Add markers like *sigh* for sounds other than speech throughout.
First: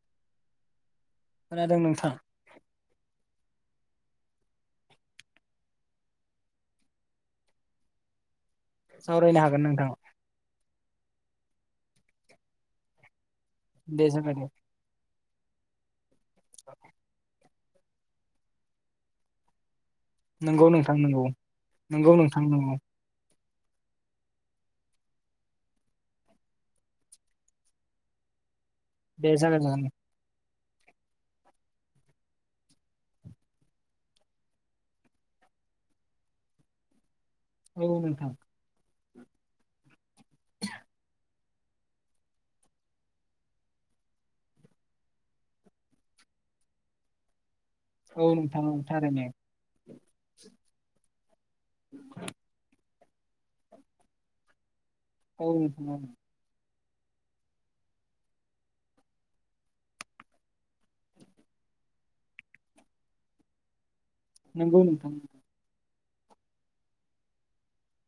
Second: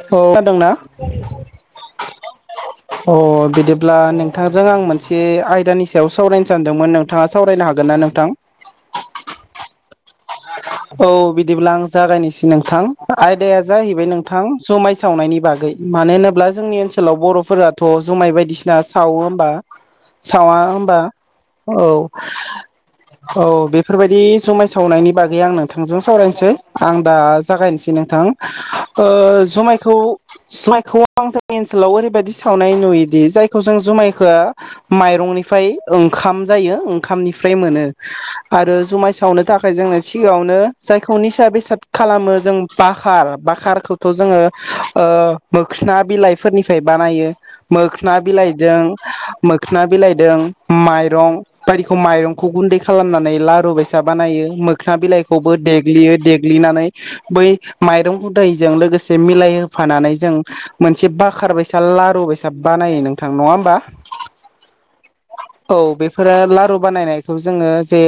औ खोनादोंना? खोनादों नोंथां अह बिदि ब्ला नोंथांजों आं मोनसे आयदानि सायाव सावरायनो सानदोंमोन नोंथाङा सावरायनो हागोन ना नोंथां? सावरायनो हागोन नोंथां। औ बिदिब्ला आं जागायनोसै नोंथां। आयदाया दे जाहैबाय जागाय नोंथां दे जोमाय सावनायनि बागै मानो होनना बु ङोब्ला जोंनि ओनसोलाव बर'फोरा थ' जुमाय बायदिसिना सावो होमबा सावा नंगौ नोंथां होमबा नंगौ औ नंगौ नोंथां नंगौ। औ बेफोरबायदि जुमाय सावनायनि बागै आंनो नोंथांजों सावरायनोसै आं दा जागायनोसै नोंथां। ओ दे जागाय जागोन जुमायखौ जुमायखौ आं जोंनि ओनसोलाव ओरैबायदि सावनाय नुयोदि जायखौ जों जुमायखो माइरंनिफ्राय ओंखाम जायो खामनिफ्राय मोनो औ नोंथां आरो जु सावनो थाखाय जोंनो सिगाङाव नो जायखौ निसा बेसाद खालामो जों बाखार बाखारखौथ' जोङो ओ मोखोना बिलाइफोरनिफ्राय बानायो। मोखोना औ नोंथां औ बिलाइदों थारैनो मोखोना बिलाइदों माइरं बायदिखौ माइरंखौ गुन्दै खालामनानै लारु बायसा बानायो मोख्रा बिलाइ औ खौबो नोंथां औ देग्लियो देग्लिनानै बै माइरं उदायजों लोगोसे मिलाय होफानानै जों मोनसे बखार बायसा लारु बेसाद बानायो नोंथां नङा होमबा? नंगौ नोंथां। औ बेफोरो लारु बानायनायखौ जोङो जे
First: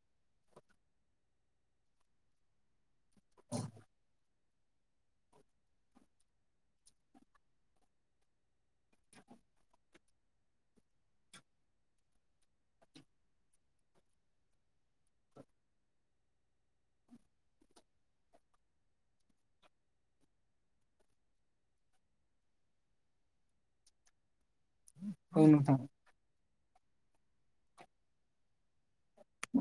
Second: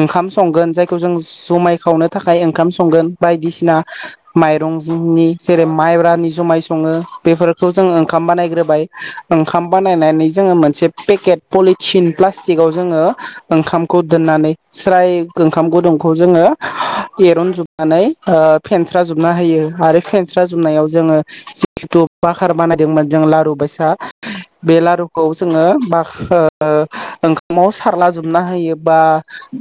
ओंखाम संगोन जायखौ जों जुमाय खावनो थाखाय ओंखाम संगोन बायदिसिना माइरं जोंनि जेरै माइब्रानि जुमाय सङो बेफोरखौ जोङो ओंखाम बानायग्रोबाय ओंखाम बानायनानै जोङो मोनसे पेकेट पलिथिन प्लास्टिकआव जोङो ओंखामखौ दोननानै स्राय ओंखाम गुदुंखौ जोङो एरनजोबनानै ओ फेनस्रा जोबना होयो आरो फेनस्रा जोबनायाव जोङो जिखेथु फाखार बानायदोंमोन जों लारु बायसा बे लारुखौ औ जोङो नोंथां बाखोर ओंखामाव सारला जोबना होयो बा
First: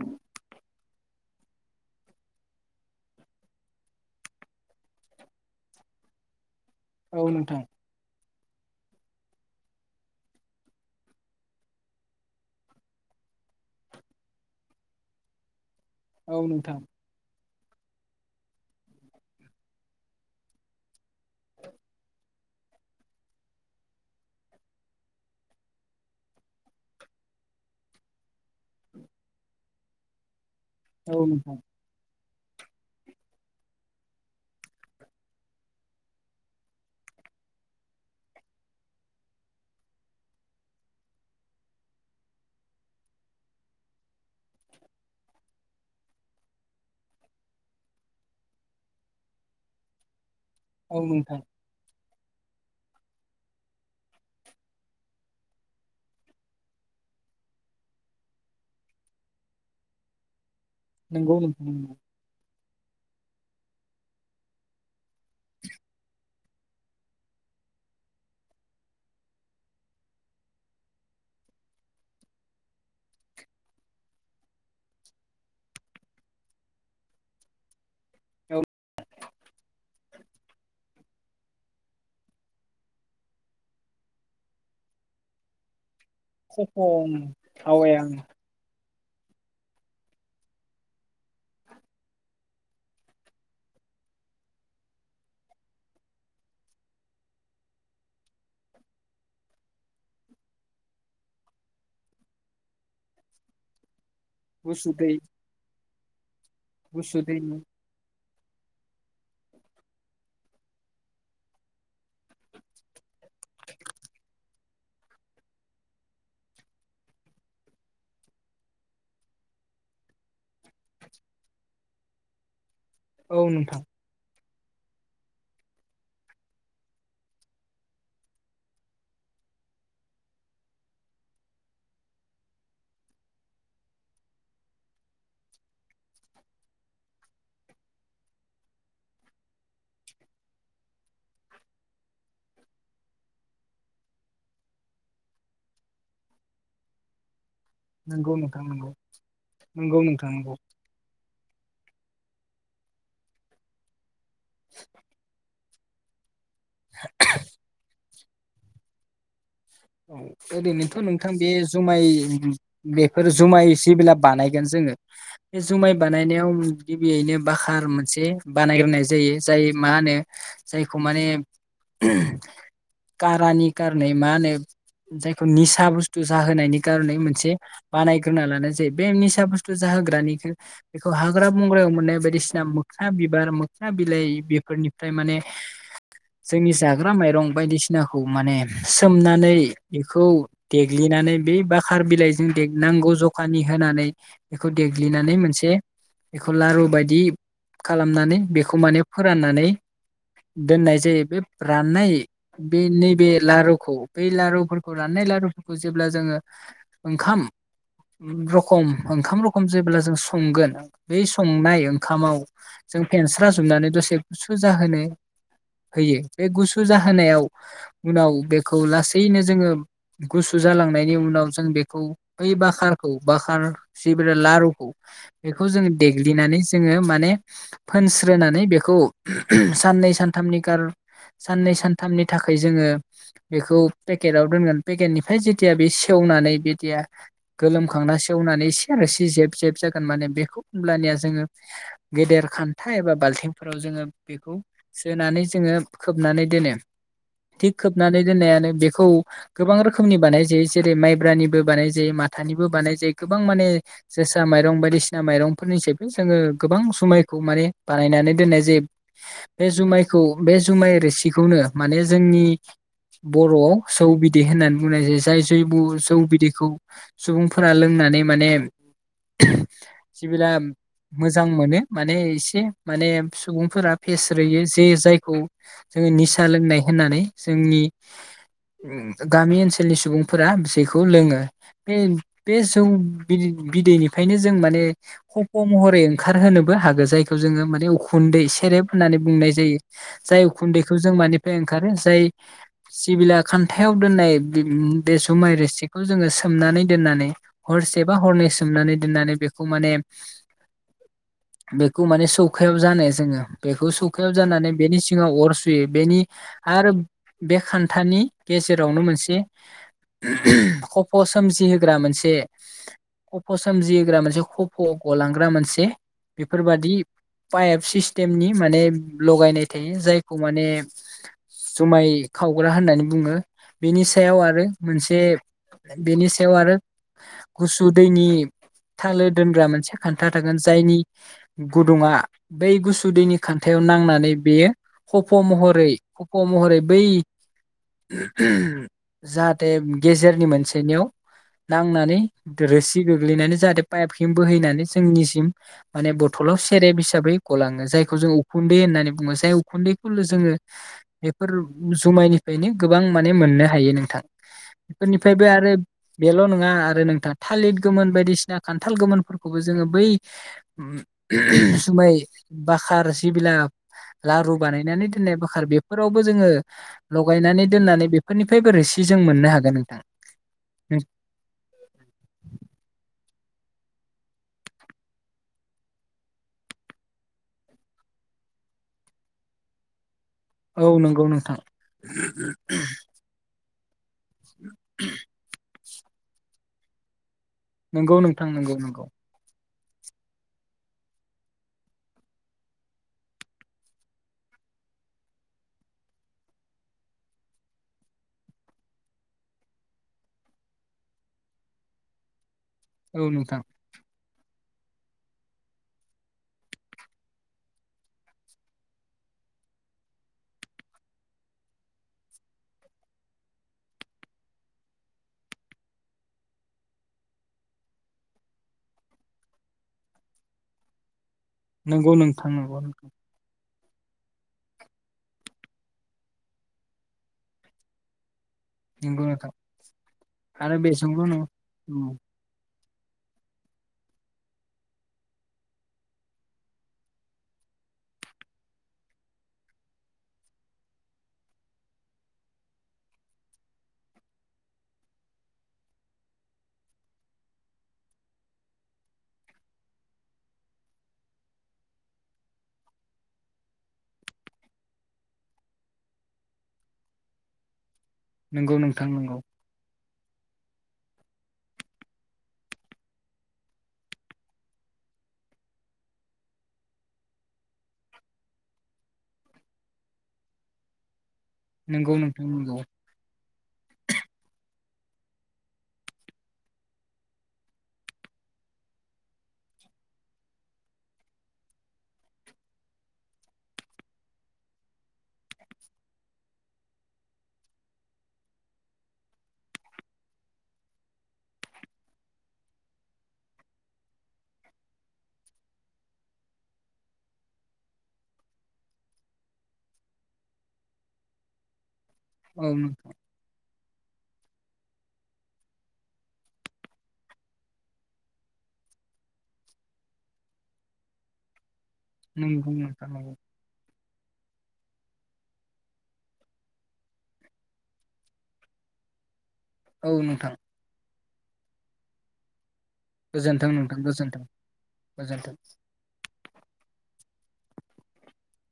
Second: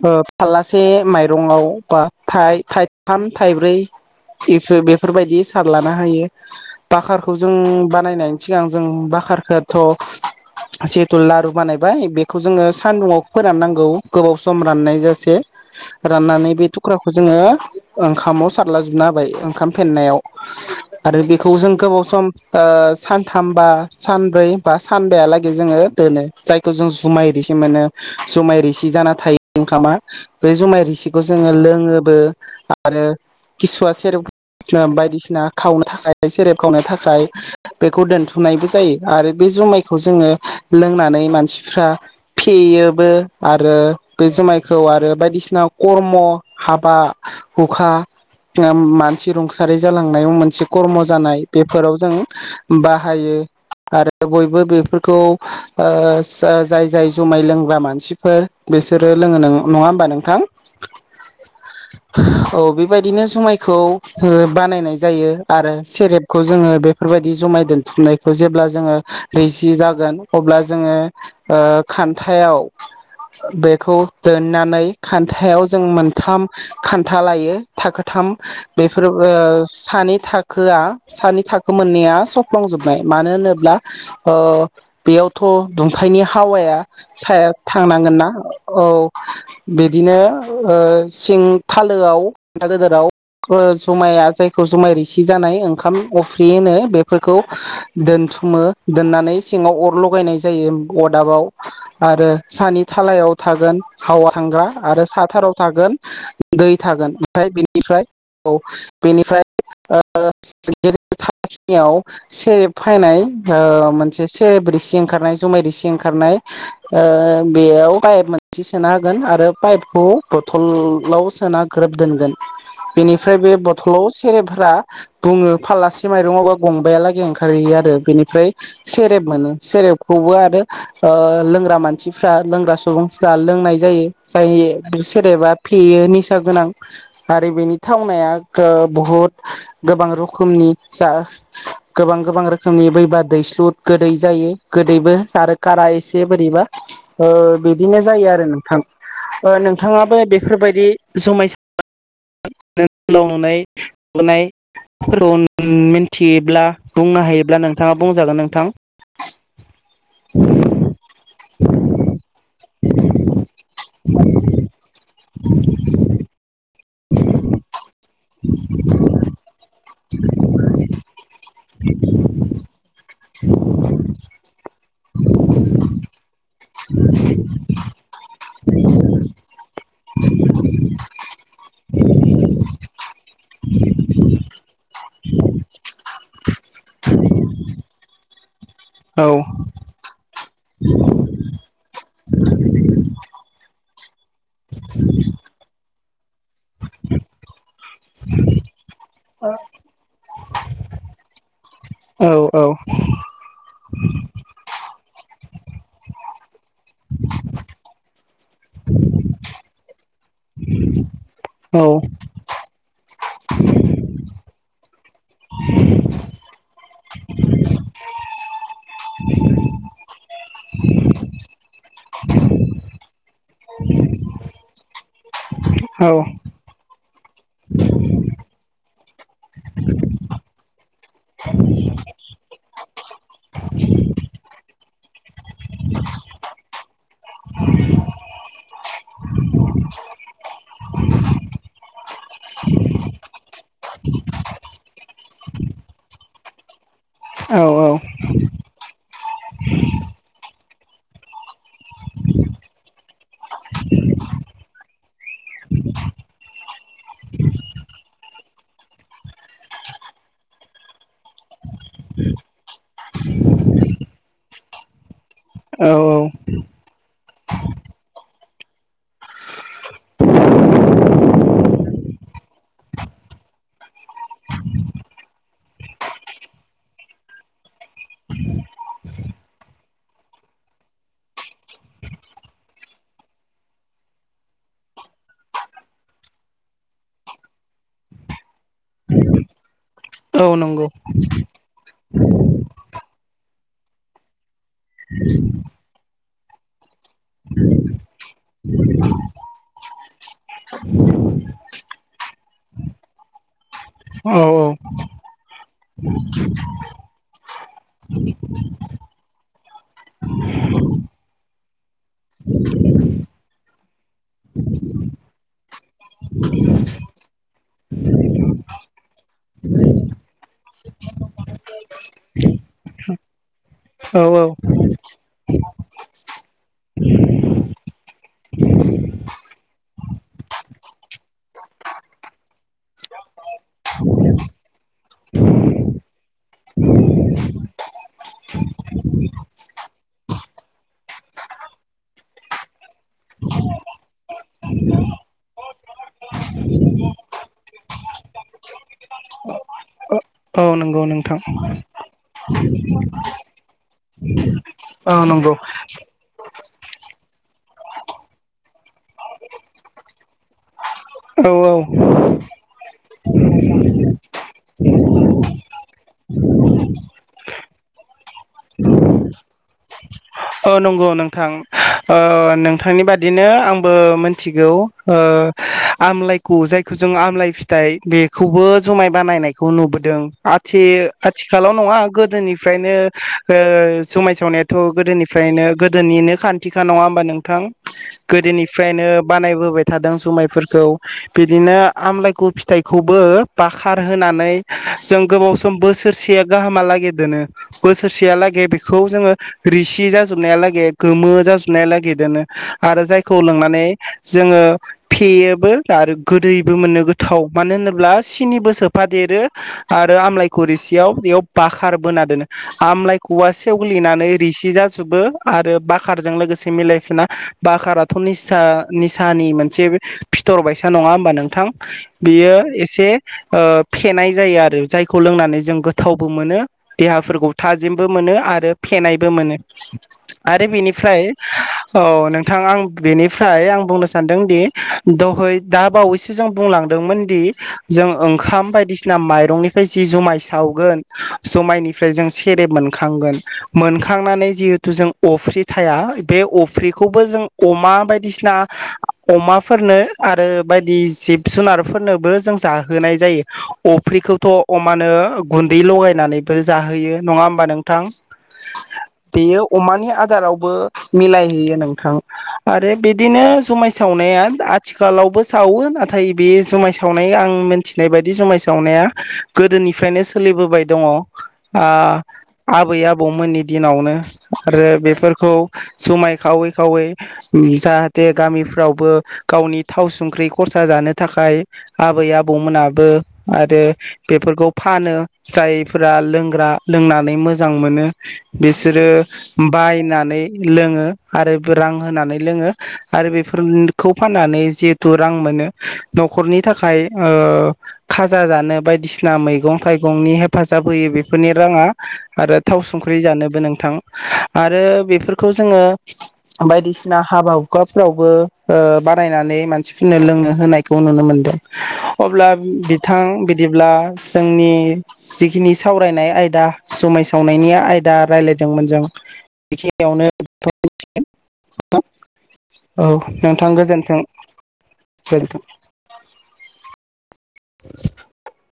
ओ फाल्ला से माइ रंआव बा थाइ थाइथाम थाइब्रै बेफोरबायदि सारलाना होयो। औ बखारखौ जों नोंथां बानायनानै सिगां जों बकारखौथ' जिहेथु लारु बानायबाय बेखौ जोङो सानदुंआव फोराननांगौ गोबाव सम राननाय जासे औ राननानै बे नोंथां थुख्राखौ जोङो ओंखामाव सारलाजोबनो होबाय ओंखाम फेनायाव आरो बेखौ जों गोबाव सम ओ सानथाम बा सानब्रै बा सानबायालागै जोङो दोनो जायखौ जों जुमाय रिसि मोनो जुमाय रिसि जाना थायो ओंखामा बे जुमाय औ सिखौ जोङो नोंथां लोङोबो आरो किसुआ सेरेब बायदिसिना खावनो थाखाय सेरेब खावनो थाखाय बेखौ दोनथुमनायबो जायो आरो बे जुमायखौ जोङो लोंनानै मानसिफ्रा फेयोबो आरो बे जुमायखौ आरो बायदिसिना कर्म हाबा हुखा मानसि रुंसारि जालांनायाव मोनसे मोनसे खर्म औ नोंथां जानाय बेफोराव जों बाहायो आरो बयबो बेफोरखौ ओ जाय जाय जुमाय लोंग्रा मानसिफोर बिसोरो लोङो न नङा होमबा नोंथां नोंगौ नोंथां नंगौ औ बेबायदिनो जुमायखौ बानायनाय जायो आरो सेरेबखौ जोङो बेफोरबायदि जुमाय दोनथुमनायखौ जेब्ला जोङो रिजि जागोन अब्ला जोङो खान्थायाव बेखौ दोननानै थायाव जों मोनथाम खान्था लायो थाखोथाम औ बेफोर ओ सानै थाखोआ सानि थाखो मोनैया सफ्लांजोबनाय मानो होनोब्ला बेयावथ' ओखायनि हावाया खफं साया हावाया थांनांगोनना औ बे बिदिनो सिं थालोआव बान्था गदोराव जुमाया जायखौ जुमाय रिसि जानाय ओंखाम अफ्रि होनो बेफोरखौ दोनथुमो दोननानै सिङाव अर लगायनाय जायो अरदाबाव आरो सानि थालायाव थागोन हावा थांग गुसु आरो दै साथाराव थागोन दै थागोन गुसु ओमफ्राय दैनि बेनिफ्राय बेनिफ्राय गखियाव सेरेब फैनाय मोनसे सेरेबसि ओंखारनाय जुमाय रसि ओंखारनाय बेयाव बाइ मोनसे सोना होगोन आरो पाइपखौ बथलाव सोना ग्रोब दोनगोन बेनिफ्राय औ बे नोंथां बथलाव सेरे मानसिफोरा बुङो फालासे माइरंवावबा गंबाया लागै ओंखारहैयो आरो बेनिफ्राय सेरेब मोनो सेरेबखौबो आरो लोंग्रा मानसिफ्रा लोंग्रा सुबुंफ्रा लोंनाय जायो जाय सेरेबा फेयो निसा गोनां आरो बेनि थावनाया बहुद गोबां रोखोमनि जा गोबां गोबां रोखोमनि बैबा दैस्लु गोदै जायो गोदैबो आरो खारा एसे बोरैबा बिदिनो जायो नंगौ आरो नोंथां नंगौ नंगौ नोंथाङाबो नोंथां नंगौ बेफोरबायदि जमाय नाय *unintelligible* उम मिन्थि ब्ला बुंनो हायोब्ला नोंथाङा बुंजागोन नोंथां औ ओरैनोथ' नोंथां बे जुमाय बेफोर जुमाय जेबोला बानायगोन जोङो बे जुमाय बानायनायाव गिबियैनो बाखार से बानायग्रोनाय जायो जाय मा होनो जायखौ माने *unintelligible* कारानि कारनै मा होनो जायखौ निसा बुस्थु जाहोनायनि कखरनै मोनसे बानाय होना लानाय जायो बे निसा बुस्थु जाहोग्रानिखो बेखौ हाग्रा बंग्रायाव मोननाय बायदिसिना मोखना बिबार मोखना बिलाइ बेफोरनिफ्राय माने जोंनि जाग्रा माइरं बायदिसिनाखौ माने औ सोमनानै बेखौ देग्लिनानै बे बाखार बिलाइजों देगनां अज'खानि होनानै बेखौ देग्लिनानै मोनसे बेखौ लारु बायदि खालामनानै बेखौ माने फोराननानै दोननाय जायो बे राननाय औ औ बे नैबे लारुखौ बे लारु राननाय लारुफोरखौ जेब्ला जोङो ओंखाम रखम ओंखाम रखम जेब्ला जों संगोन बै औ संनाय ओंखामाव जों फेनस्रा जोबनानै दसे गुसु जाहोनो होयो बे गुसु जाहोनायाव उनाव बेखौ लासैनो जोङो गुसु जालांनायनि उनाव जों बेखौ बै बाखारखौ बाखार जि बे लारुखौ बेखौ जों औ देग्लिनानै जोङो माने फोनस्रोनानै बेखौ *unintelligible* साननै सानथामनि कार' साननै सानथामनि थाखाय जोङो बेखौ पेकेटआव दोनगोन पेकेटनिफ्राय जेथिया बे सेवनानै बिदिया गोलोमखांना सेवनानै एसे आरोसे जेब जेब जागोन माने बेखौ होमब्लानिया जोङो गेदेर खान्था एबा बाल्थिंफोराव जोङो बेखौ सोनानै जोङो खोबनानै दोनो थिग औ खोबनानै दोननायानो बे खौ गोबां रोखोमनि बानाय जायो जेरै माइब्रानिबो बानाय जायो माथानिबो बानाय जायो गोबां माने जोसा माइरं बायदिसिना माइरंफोरनि सबो जोङो गोबां जुमायखौ माने बानायनानै दोननाय जायो बे जुमायखौ बे जुमाइ रोसिखौनो माने जोंनि बर'आव जौ बिदै होननानै बुंनाय जायो जाय जैबु औ जौ बिदैखौ सुबुंफोरा लोंनानै माने जेब्ला मोजां मोनो माने एसे माने सुबुंफोरा फेसरोयो जे जायखौ जोङो निसा लोंनाय होननानै जोंनि उम गामि ओनसोलनि सुबुंफोरा बिसायखौ लोङो बे बे जौ बिदै बिदैनिफ्रायनो जों माने खफ' महरै ओंखारहोनोबो हागोन जायखौ जोङो माने उखुन्दै सेरेब होननानै बुंनाय जायो जाय औ नंगौ उखुन्दैखौ जों मानिफ्राय ओंखारो जाय सिबिला खान्थायाव दोननाय बे जुमाय रोसिखौ जोङो सोमनानै दोननानै हरसे बा हरनै सोमनानै दोननानै बेखौ माने बेखौ माने सौखायाव जानो जोङो बेखौ सौखायाव औ औ जानानै बेनि सिङाव अर सुयो बेनि आरो बे खान्थानि गेजेरावनो मोनसे खफ' सोमजिहोग्रा मोनसे खफ' सोमजिहोग्रा मोनसे खफ' गलांग्रा मोनसे बेफोरबादि पाइप सिस्टेमनि माने लगायनाय थायो जायखौ माने जुमाय खावग्रा होननानै बुङो बेनि औ सायाव औ आरो मोनसे बेनि सायाव आरो गुसु दैनि थालो दोनग्रा मोनसे खान्था थागोन जायनि गुदुङा बै गुसु दैनि खान्थायाव नांनानै बेयो खफ' महरै खफ' महरै बै *unintelligible* जाहाथे गेजेरनि मोनसेनियाव नांनानै रोसि गोग्लैनानै जाहाथे पाइपसिम बोहैनानै जोंनिसिम माने बथ'लाव सेरेब हिसाबै गलाङो जायखौ जों उखुन्दै होननानै बुङो जाय उखुन्दै *unintelligible* जोङो औ नंगौ नोंथां बेफोर जुमायनि बेनो गोबां माने मोननो हायो नोंथां औ बेफोरनिफ्रायबो नंगौ आरो बेल' नङा आरो नोंथां थालिर गोमोन बायदिसिना खान्थाल गोमोनफोरखौबो जोङो बै *unintelligible* औ औ जुमाय बाखार जिबिला लारु बानायनानै दोननाय बाखार बे फोरावबो जोङो लगायनानै दोननानै बेफोरनिफ्राय बो रोसि जों मोननो हागोन नोंथां अ नंगौ नोंथां ओ नोंथांनि बादिनो आंबो मिथिगौ ओ आमलाइखौ जायखौ जों आमलाइ फिथाइ बेखौबो जुमाय बानायनायखौ नुबोदों औ नंगौ नोंथां आथि-आथिखालाव नङा गोदोनिफ्रायनो ओ जुमाय सावनायाथ' गोदोनि गोदोनिनो खान्थिखा नङा होमबा नों थां नंगौ नोंथां नंगौ नंगौ गोदोनिफ्रायनो बानायबोबाय थादों जुमायफोरखौ बिदिनो आमलायगु फिथायखौबो बाखार होनानै जों गोबाव सम बोसोरसे गाहाम हालागि दोनो बोसोरसेया लागि बेखौ जोंङो रोसि जाजोबनाया लागे गोमो जाजोबनाया लागे दोनो। आरो औ जायखौ नोंथां लोंनानै जोङो फेयोबो आरो गोदैबो मोनो गोथाव मानो होनोब्ला सिनिबो सोफा देरो आरो आमलाइगु रिसियाव बेयाव बाखार बोना दोनो आमलायखुवा सेवग्लिनानै रिसि जा जोबो आरो बाखारजों लोगोसे मिलायफिना बाखाराथ' निसा निसानि मोनसे फिथर बायसा नङा होमबा नों थां नंगौ नोंथां बियो नंगौ एसे नोंथां ओ फेनाय जायो आरो जायखौ लोंनानै जों गोथावबो मोनो देहाफोरखौ थाजिमबो मोनो आ रो नंगौ फेनायबो नोंथां मोनो। आरो बेजोंल' बेनिफ्राय नङा औ औ नोंथां बेनिफ्राय आं बुंनो सानदों दि दहय दा बावैसो जों बुंलांदोंमोन दि जों ओंखाम बायदिसिना माइरंनिफ्राय जि जुमाय सावगोन जमायनिफ्राय जों सेरेब मोनखांगोन मोनखांनानै जिहेथु जों अफ्रि थाया बे अफ्रिखौबो जों अमा बायदिसिना अमाफोरनो आरो बायदि जिब जुनारफोरनोबो जों जाहोनाय जायो अफ्रिखौथ' अमानो गुन्दै लगायनानैबो जाहोयो नङा होमबा नोंथां? नंगौ नों बेयो अमानि आदारावबो मिलायहैयो नोंथां आरो बिदिनो जुमाय सावनाया आथिखालावबो सावो नाथाय बे जुमाय सावनाय आं मिथिनाय बायदि जुमाय सावनाया गोदोनिफ्रायनो सोलिबोबाय दङ। आ नंगौ नोंथां नंगौ आबै आबौमोननि दिनावनो। आरो बेफोरखौ जुमाय खावै खावै जाहाथे गामिफ्रावबो गावनि थाव संख्रि खरसा जानो थाखाय आबै आबौमोनाबो आरो बेफोरखौ फानो जायफोरा लोंग्रा लोंनानै मोजां मोनो बि सोरो बायनानै लोङो आरो रां होनानै लोङो आरो बेफोरखौ फाननानै जिहेथु रां मोनो न'खरनि थाखाय ओ खाजा जानो बायदिसिना मैगं थाइगंनि हेफाजाब होयो बेफोरनि राङा। आरो औ थाव नोंथां संख्रि जानोबो नों आरो बेफोरखौ जोङो बायदिसिना हाबा हुखाफोरावबो ओ बानायनानै मानसिफोरनो लोंनो होनायखौ नुनो मोनदों। अब्ला नंगौ नोंथां बिथां नंगौ बिदिब्ला जोंनि जिखिनि सावरायनाय आयदा जुमाय सावनायनि आयदा रायलाय दोंमोन जों *inaudible* औ नोंथां *inaudible* औ नोंथां गोजोन्थों गोजोनथों गोजोन्थों गोजोन्थों गोजोनथों। *inaudible*